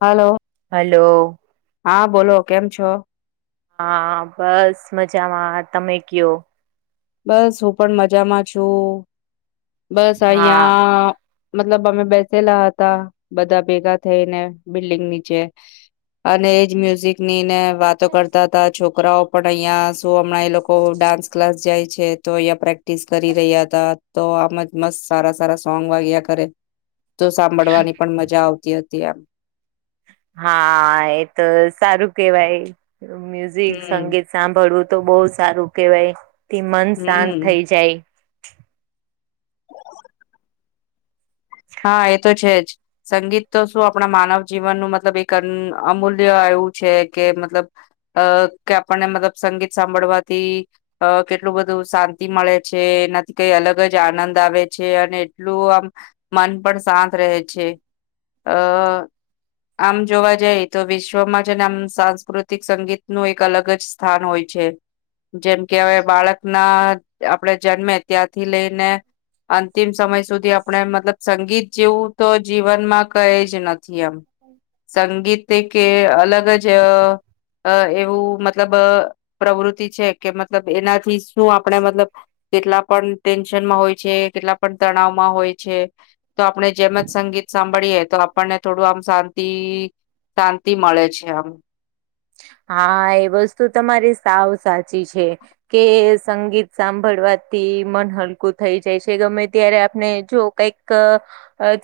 હાલો. Hello. હા બોલો, કેમ છો? હા બસ મજામાં, તમે ક્યો? બસ હું પણ મજામાં છું, બસ હા અહીંયા મતલબ અમે બેસેલા હતા, બધા ભેગા થઈને બિલ્ડિંગ નીચે. અને એજ મ્યુઝિકની ને વાતો કરતા હતા, છોકરાઓ પણ અહિયાં શું હમણાં એ લોકો ડાન્સ ક્લાસ જાય છે, તો અહીંયા પ્રેક્ટિસ કરી રહ્યા હતા. તો આમ જ મસ્ત સારા સારા સોંગ વાગ્યા કરે. તો સાંભળવાની પણ મજા આવતી હતી એમ. હા, એ તો સારું કેવાય, મ્યુઝિક હમ સંગીત. સાંભળવું તો બહુ સારું કેવાય એનથી મન શાંત હમ. થઈ જાય. હા એ તો છે જ. સંગીત તો શું આપણા માનવ જીવનનું મતલબ એક અન્ અમૂલ્ય એવું છે કે મતલબ અ કે આપણને મતલબ સંગીત સાંભળવાથી અ કેટલું બધું શાંતિ મળે છે, એનાથી કંઈ અલગ જ આનંદ આવે છે અને એટલું આમ મન પણ શાંત રહે છે. અ આમ જોવા જાય તો વિશ્વમાં છે ને આમ સાંસ્કૃતિક સંગીતનું એક અલગ જ સ સ્થાનો હોય છે. જેમ કે હવે બાળકના આપડે જન્મે ત્યાંરથી [unintelligible] અંતિમ સમય સુધી આપણે મતલબ સંગીત જેવું તો જીવનમાં કયજ નથી [unintelligible] સંગીત તે કે અલગ જ અ અ એવું મતલબ પ્રવૃત્તિ છે કે મતલબ એનાથી શું આપણે મતલબ કેટલા પણ ટેન્શનમાં હોય છે કેટલા પણ તણાવમાં હોય છે. તો આપણે જેમ જ સંગીત સાંભ ભળીએ તો આપણને થોડુંક આમ શાંતિ શાંતિ મળે છે અમ. હા એ વસ્તુ તમારી સાવ સાચી છે. કે સંગીત સાંભળવાથી મન હલકું થઈ જાય છે ગમે ત્યારે આપને જો કંઈક ક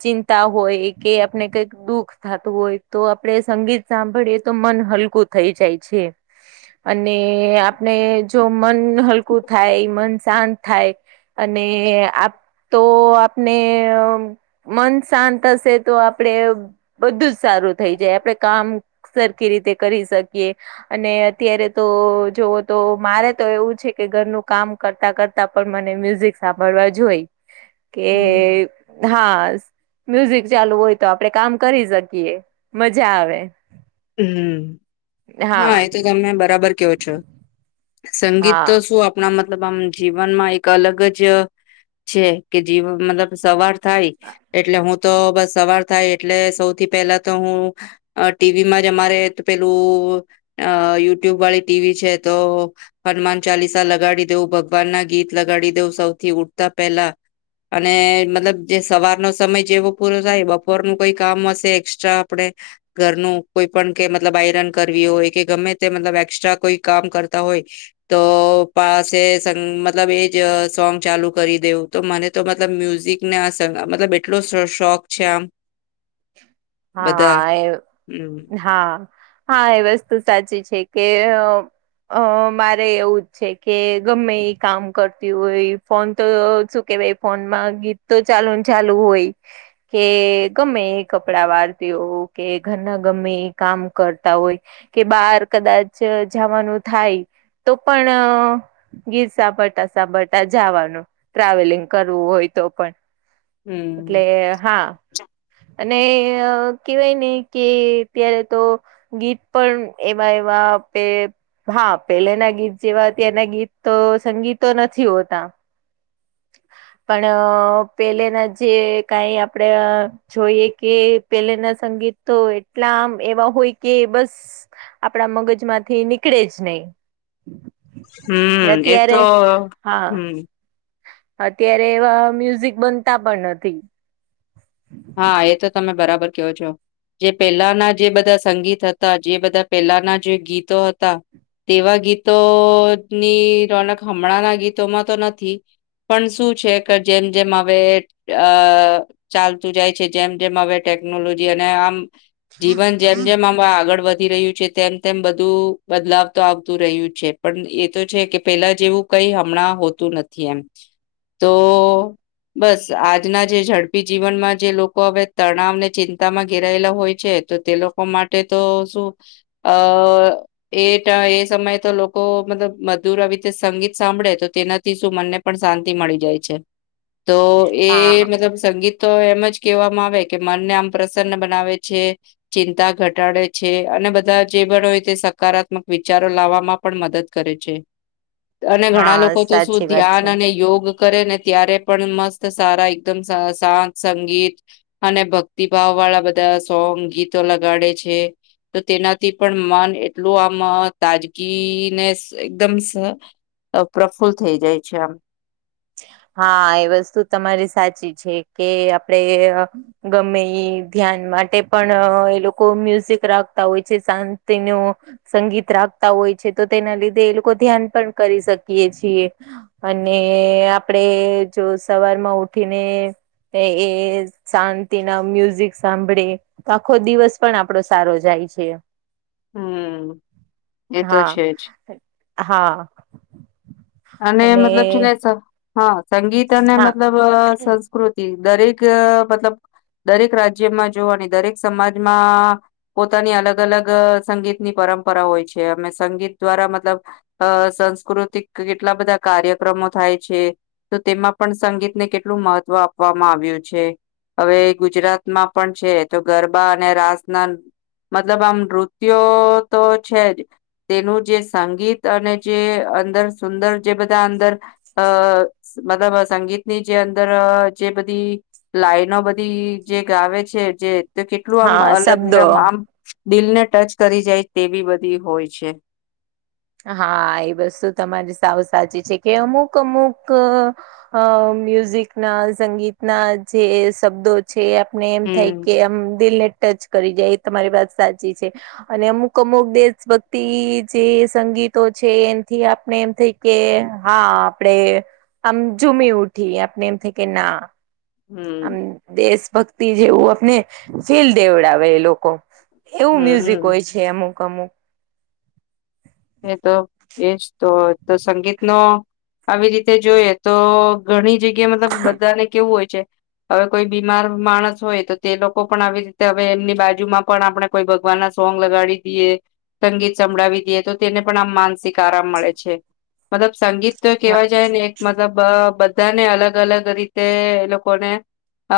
ચિંતા હોય કે આપને કંઈક દુઃખ થાતું હોય તો આપણે સંગીત સાંભળીએ તો મન હલકું થઈ જાય છે. અને આપને જો મન હલકું થાય મન શાંત થાય અને આપ તો આપને અ મન શાંત હશે તો આપડે બ બધું જ સારું થેઈ જાય આપડે કામ સરખી રીતે કરી શકીએ અને અત્યારે તો જોવો તો મારે તો એવું છે કે ઘરનું કામ કરતા કરતા તા પણ મને મ્યુઝિક સાંભળવા જોઈ [inaudible] કે હા મ્યુઝિક ચાલુ હોય તો આપડે કામ કરી શકીએ મજા આવે. હમ્મ હા એ તો તમને બરાબર કેવો છો. સંગીત તો હા શું આપ [unintelligible] મતલબ આમ જીવનમાં એક અલગ જ છે કે જીવ મતલબ સવાર થાય એટલે હું તો બસ સવાર થાય એટલે સૌથી પેહલા તો હું અ ટી ટીવી માં જ અમારે પેલું અ યુટ્યુબ વાળી ટીવી છે તો હનુમાન ચાલીસા લગાડી દેવું ભગવાન ના ગીત લગાડી દેવું સૌથી ઊઠતા પેહલા અને મતલબ જે સવારનો સમય જેવો પૂરો થાય બપોરનું કોઈ કામ હશે એક્સ્ટ્રા આપણેે ઘરનું કોઈ પણ કે મતલબ આયરન કરવી હોય કે ગમે તે મતલબ એકસ્ટ્રા કોઈ કામ કરતા હોય તો પાસે સંગ મતલબ એજ સોંગ ચાલુ કરી દેવું તો મને તો મતલબ મ્યુઝિક ના સા મતલબ એટલો શો શોખ છે આમ બધા હા એવ હમ હા હા એ વસ્તુ સાચી છે કે અ અ મારે એવું જ છે કે ગમે ઈ કામ કરતી હોય ફોન તો શું કેવાય ફોનમાં ગીત તો ચાલુ ન ચાલુ હોય કે ગમ્મે એ કપડાં વાળતી હોવ કે ઘરના ગમ્મે ઈ કામ કરતા હોય કે બાર કદાચ જાવાનું થાય તો પણ ગીત સાંભળતા સાંભળતા જાવાનું ટ્રાવેલિંગ કરવું હોય તો પણ એટલે હમ હા અને કેહવાય ને કે ત્યારે તો ગીત પણ એવા એવા આપે હા પેલેના ગીત જેવા અત્યારના ગીત તો સંગીતો નથી હોતા પણ પેલે ના જે કાઈ આપડે અ જોઈએ કે પેલાના સંગીત તો એટલા આમ એવા હોય કે બસ, આપણા મગજમાંથી નીકળે જ નહી. ને હમ એ તો અત્યારે હા, હમ અત્યારે એવા મ્યુઝિક બનતા પણ નથી. હા એતો તમે બરાબર કયો છો. જે પેલાના જે બધા સંગીત હતા જે બધા પેલાના જે ગીતો હતા, તેવા ગીતોની રોનક હમણાંના ગીત માંતો નથી. પણ શું છે, કે જેમ જેમ હવે અ ચાલુ, તું જાય છે, જેમ જેમ હવે ટેકનોલોજી અને આમ. જીવન જેમ જેમ આમાં આગળ વધી રહ્યું છે, તેમ બધું બદલાવ તો આવતું રહ્યું છે, પણ એતો છે કે પેલા જેવું કંઈ હમણાં હોતું નથી. એમ તો બસ આજના જે ઝડપી જીવનમાં, જે લોકો હવે તણાવને ચિંતામાં ઘેરાયેલા હોય છે, તો તે લોકો માટે તો શું, અ. એ એ સમયે તો લોકો મતલબ મધુરરીતે સંગીત સાંભળે તો તેનાથી શું મને. પણ શાંતિ મળી જાય છે, તોએ હા મતલબ સંગીતતો એમ જ, કેવામાં આવે કે મનને આમ પ્રસન્ન બનાવે છે. ચિંતા ઘટાડે છે, અને બધા જે પણ હોય તે સકારાત્મક વિચારો લાવવામાં. પણ મદદ કરે છે, અને ઘણા હા લોકો‌તો શું સાચી વાત છે ધ્યાન અને યોગ. કરે ને ત્યારે પણ મસ્ત સારા એકદમ સાત સંગીત, અને ભક્તિભાવ વાળા બધા સોંગ ગીતો લગાડે છે. તો તેનાથી પણ મન એટલું આમ તાજગીને એકદમ સાચું છે. અપ્રફુલ્લ થઈ જાય છે, આમ હાએ વસ્તુ તમારી સાચી છે, કે આપડે ગમે એ ધ્યાન માટે પણ એ લોકો મ્યુઝિક રાખતા હોય છે, શાંતિનો સંગીત રાખતા હોય છે, તો તેના લીધે એ લોકો ધ્યાન પણ કરી શકીએ છીએ. અને આપડે જો સવારમાં ઉઠીને, એ શાંતિના મ્યુઝિક સાંભળે, તો આખો દિવસ પણ આપડો સારો જાય છે. હમ્મ એ તો હા, છે જ. હા. અને મતલબ છે, નેહા સંગીત અને હા મતલબ બસ, કૃતિ દરેક મતલબ દરેક રાજ્યમાં જોવાની દરેક સમાજમાં, પોતાની અલગ- અલગ સંગીતની પરંપરા હોય છે. અમે સંગીત દ્વારા મતલબ અમે સાસ્કૃતિક કેટલા બધા કાર્યક્રમો થાય છે. તો તેમાં પણ સંગીતને કેટલું મહત્વ આપવામાં આવ્યું છે. હવે ગુજરાતમાં પણ છે, તો ગરબા અને રાસના. મતલબ આમ નૃત્યોતો છે, જ તેનું જે સંગીત અને જે અંદર સુંદર જે બધા અંદર, અ મતલબ સંગીતની જે અંદર જે બધી, લાઈનો બધી જે ગાવે છે, જેતે કેટલું આમ હા અલગ શબ્દો આમ આમ, દિલ ને ટચ કરી જાય તેવી બધી હોય છે. હા એ વસ્તુ તમારી સાવસાચી છે, કે અમુક- અમુક. અ મ્યુઝિકના સંગીતના જે શબ્દો. છે, આપને એમ થાય હમ. કે આમ દિલને ટચ. કરી જાય એ તમારી વાતસાચી છે, અને અમુક અમુક દેશભક્તિ જે, સંગીતો છે એનથી આપણે એમ થઈ કે હા આપણે આમ ઝુમી ઉઠી આપને એમ થાય કે ના આમ હમ દેશ ભક્તિ જેવું આપને ફીલ દેવડાવે એ લોકો એવું મ્યુઝિક હમ. હોય છે અમુક અમુક એ તો એજ તો તો સંગીતનો આવી રીતે જોઈએ તો ઘણી જગ્યા મતલબ બધાને કેવું હોય છે હવે કોઈ બીમાર માણસ હોય તો તે લોકો પણ આવી રીતે હવે એમની બાજુમાં પણ આપણે કોઈ ભગવાનના સોંગ લગાડી દઈએ સંગીત સંભળાવી દઈએ તો તેને પણ આમ માનસિક આરામ મળે છે મતલબ સંગીત તો કહેવા જાય ને મતલબ બધાને અલગ અલગ રીતે એ લોકોને અ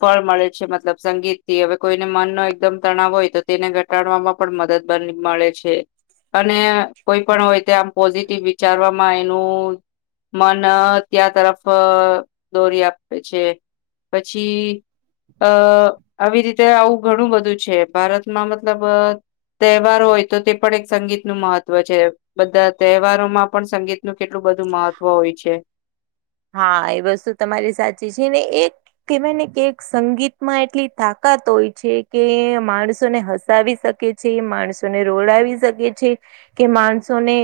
ફળ મળે છે મતલબ સંગીતથી હવે કોઈને મનનો એકદમ તણાવ હોય તો તેને ઘટાડવામાં પણ મદદ મલ મળે છે. અને કોઈ પણ હોય તે આમ પોઝિટિવ વિચારવામાં એનું મન ત્યાં તરફ દોરી આપે છે. પછી અ આવી રીતે આવું ઘણું બધું છે ભારતમાં મતલબ તહેવાર હોય તો તે પણ એક સંગીત નું મહત્વ છે બધા તહેવારો માં પણ સંગીતનું કેટલું બધું મહત્વ હોય છે હા એ વસ્તુ તમારી સાચી છે ને એક કહેવાયને કે સંગીતમાં એટલી તાકાત હોય છે કે માણસોને હસાવી શકા એ છે એ માણસોને રોડાવી શકે છે. કે માણસોને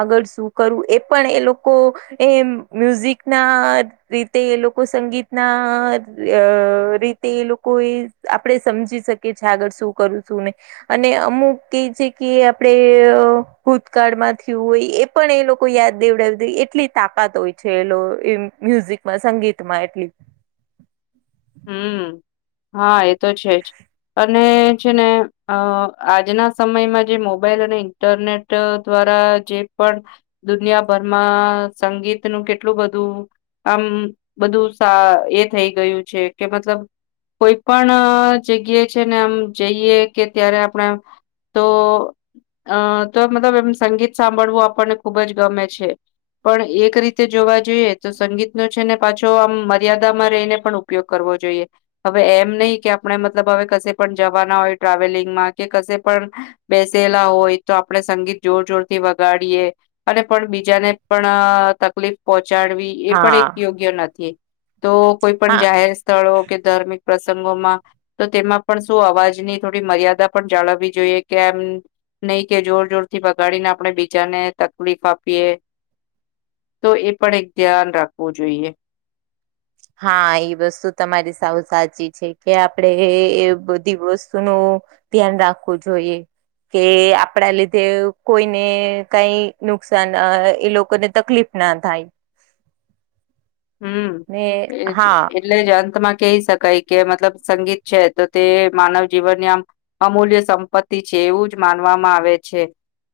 આગળ શું કરવું એ પણ એ લોકો એમ મ્યુઝિકના રીતે એ લોકો સંગીતના અ રીતે એ લોકો એ આપણે સમજી શકીએ છીએ આગળ શું કરું છું નહી અને અમુક એ છે કે આપણે ભૂતકાળમાં થયું હોય એ પણ એ લોકો યાદ દેવડાવી દે એટલી તાકાત હોય છે એલો એમ મ્યુઝિકમાં સંગીતમાં એટલી હમ હા એ તો છે જ અને છે ને અ આજના સમયમાં જે મોબાઈલ અને ઇન્ટરનેટ દ્વારા જે પણ દુનિયાભરમાં સંગીતનું કેટલું બધું આમ બધું સા એ થઈ ગયું છે કે મતલબ કોઈ પણ જગ્યાએ છે ને આમ જઈએ કે ત્યારે આપણે આમ તો અ તો મતલબ એમ સંગીત સાંભળવું આપણને ખુબ જ ગમે છે. પણ એક રીતે જોવા જોઈએ તો સંગીતનો છે ને પાછો આમ મર્યાદામાં રહીને પણ ઉપયોગ કરવો જોઈએ. હવે એમ નહી કે આપણે મતલબ હવે કશે પણ જવાના હોય ટ્રાવેલિંગમાં કે કશે પણ બેસેલા હોય તો આપણે સંગીત જોર જોરથી વગાડીએ અને પણ બીજાને પણ તકલીફ પહોંચાડવી એ પણ એક હા યોગ્ય નથી તો કોઈ પણ હા જાહેર સ્થ સ્થળો કે ધાર્મિક પ્રસંગોમાં તો તેમાં પણ શું અવાજની થોડી મર્યાદા પણ જાળવવી જોઈએ કે એમ નહી કે જોર જોરથી બગાડીને આપણે બીજાને તકલીફ આપીએ તો એ પણ એક ધ્યાન રાખવું જોઈએ હા એ વસ્તુ તમારી સાવ સાચી છે કે આપડે એ બધી વસ્તુનું ધ્યાન રાખવું જોઈએ કે આપડા લીધે કોઈને કઈ નુકસાન અ એ લોકોને તકલીફ ના થાય ને હમ હા એજ એ જ અંતમાં કહી શકાય મતલબ સંગીત છે તો તે માનવ જીવનની આમ અમૂલ્ય સંપત્તિ છે એવું જ માનવામાં આવે છે.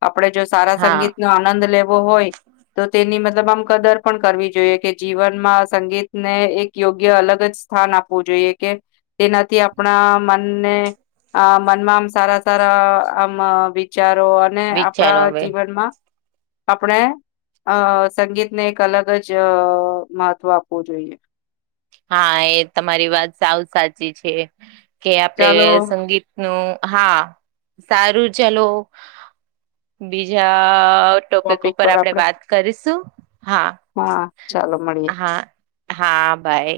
આપડે જો સારા હા સંગીતનો આનંદ લેવો હોય તો તેની મતલબ આમ કદર પણ કરવી જોઈએ કે જીવનમાં સંગીતને એક યોગ્ય અલગ જ સ્થાન આપવું જોઈએ કે તેનાથી આપણા મનને આ મનમાં આમ સારા સારા આમ વિચારો અને વિચારો આપણા હવે જીવનમાં આપણે અ સંગીતને એક અલગ જ મહત્વ આપવું જોઈએ. હા એ તમારી વાત સાવ સાચી છે કે આપડે ચાલો સંગીત નું હા સારું ચાલો બીજા ટોપિક ઉપર પર આપણે આપડે વાત કરીશું. હા ચાલો મળીએ હા હા ભાઈ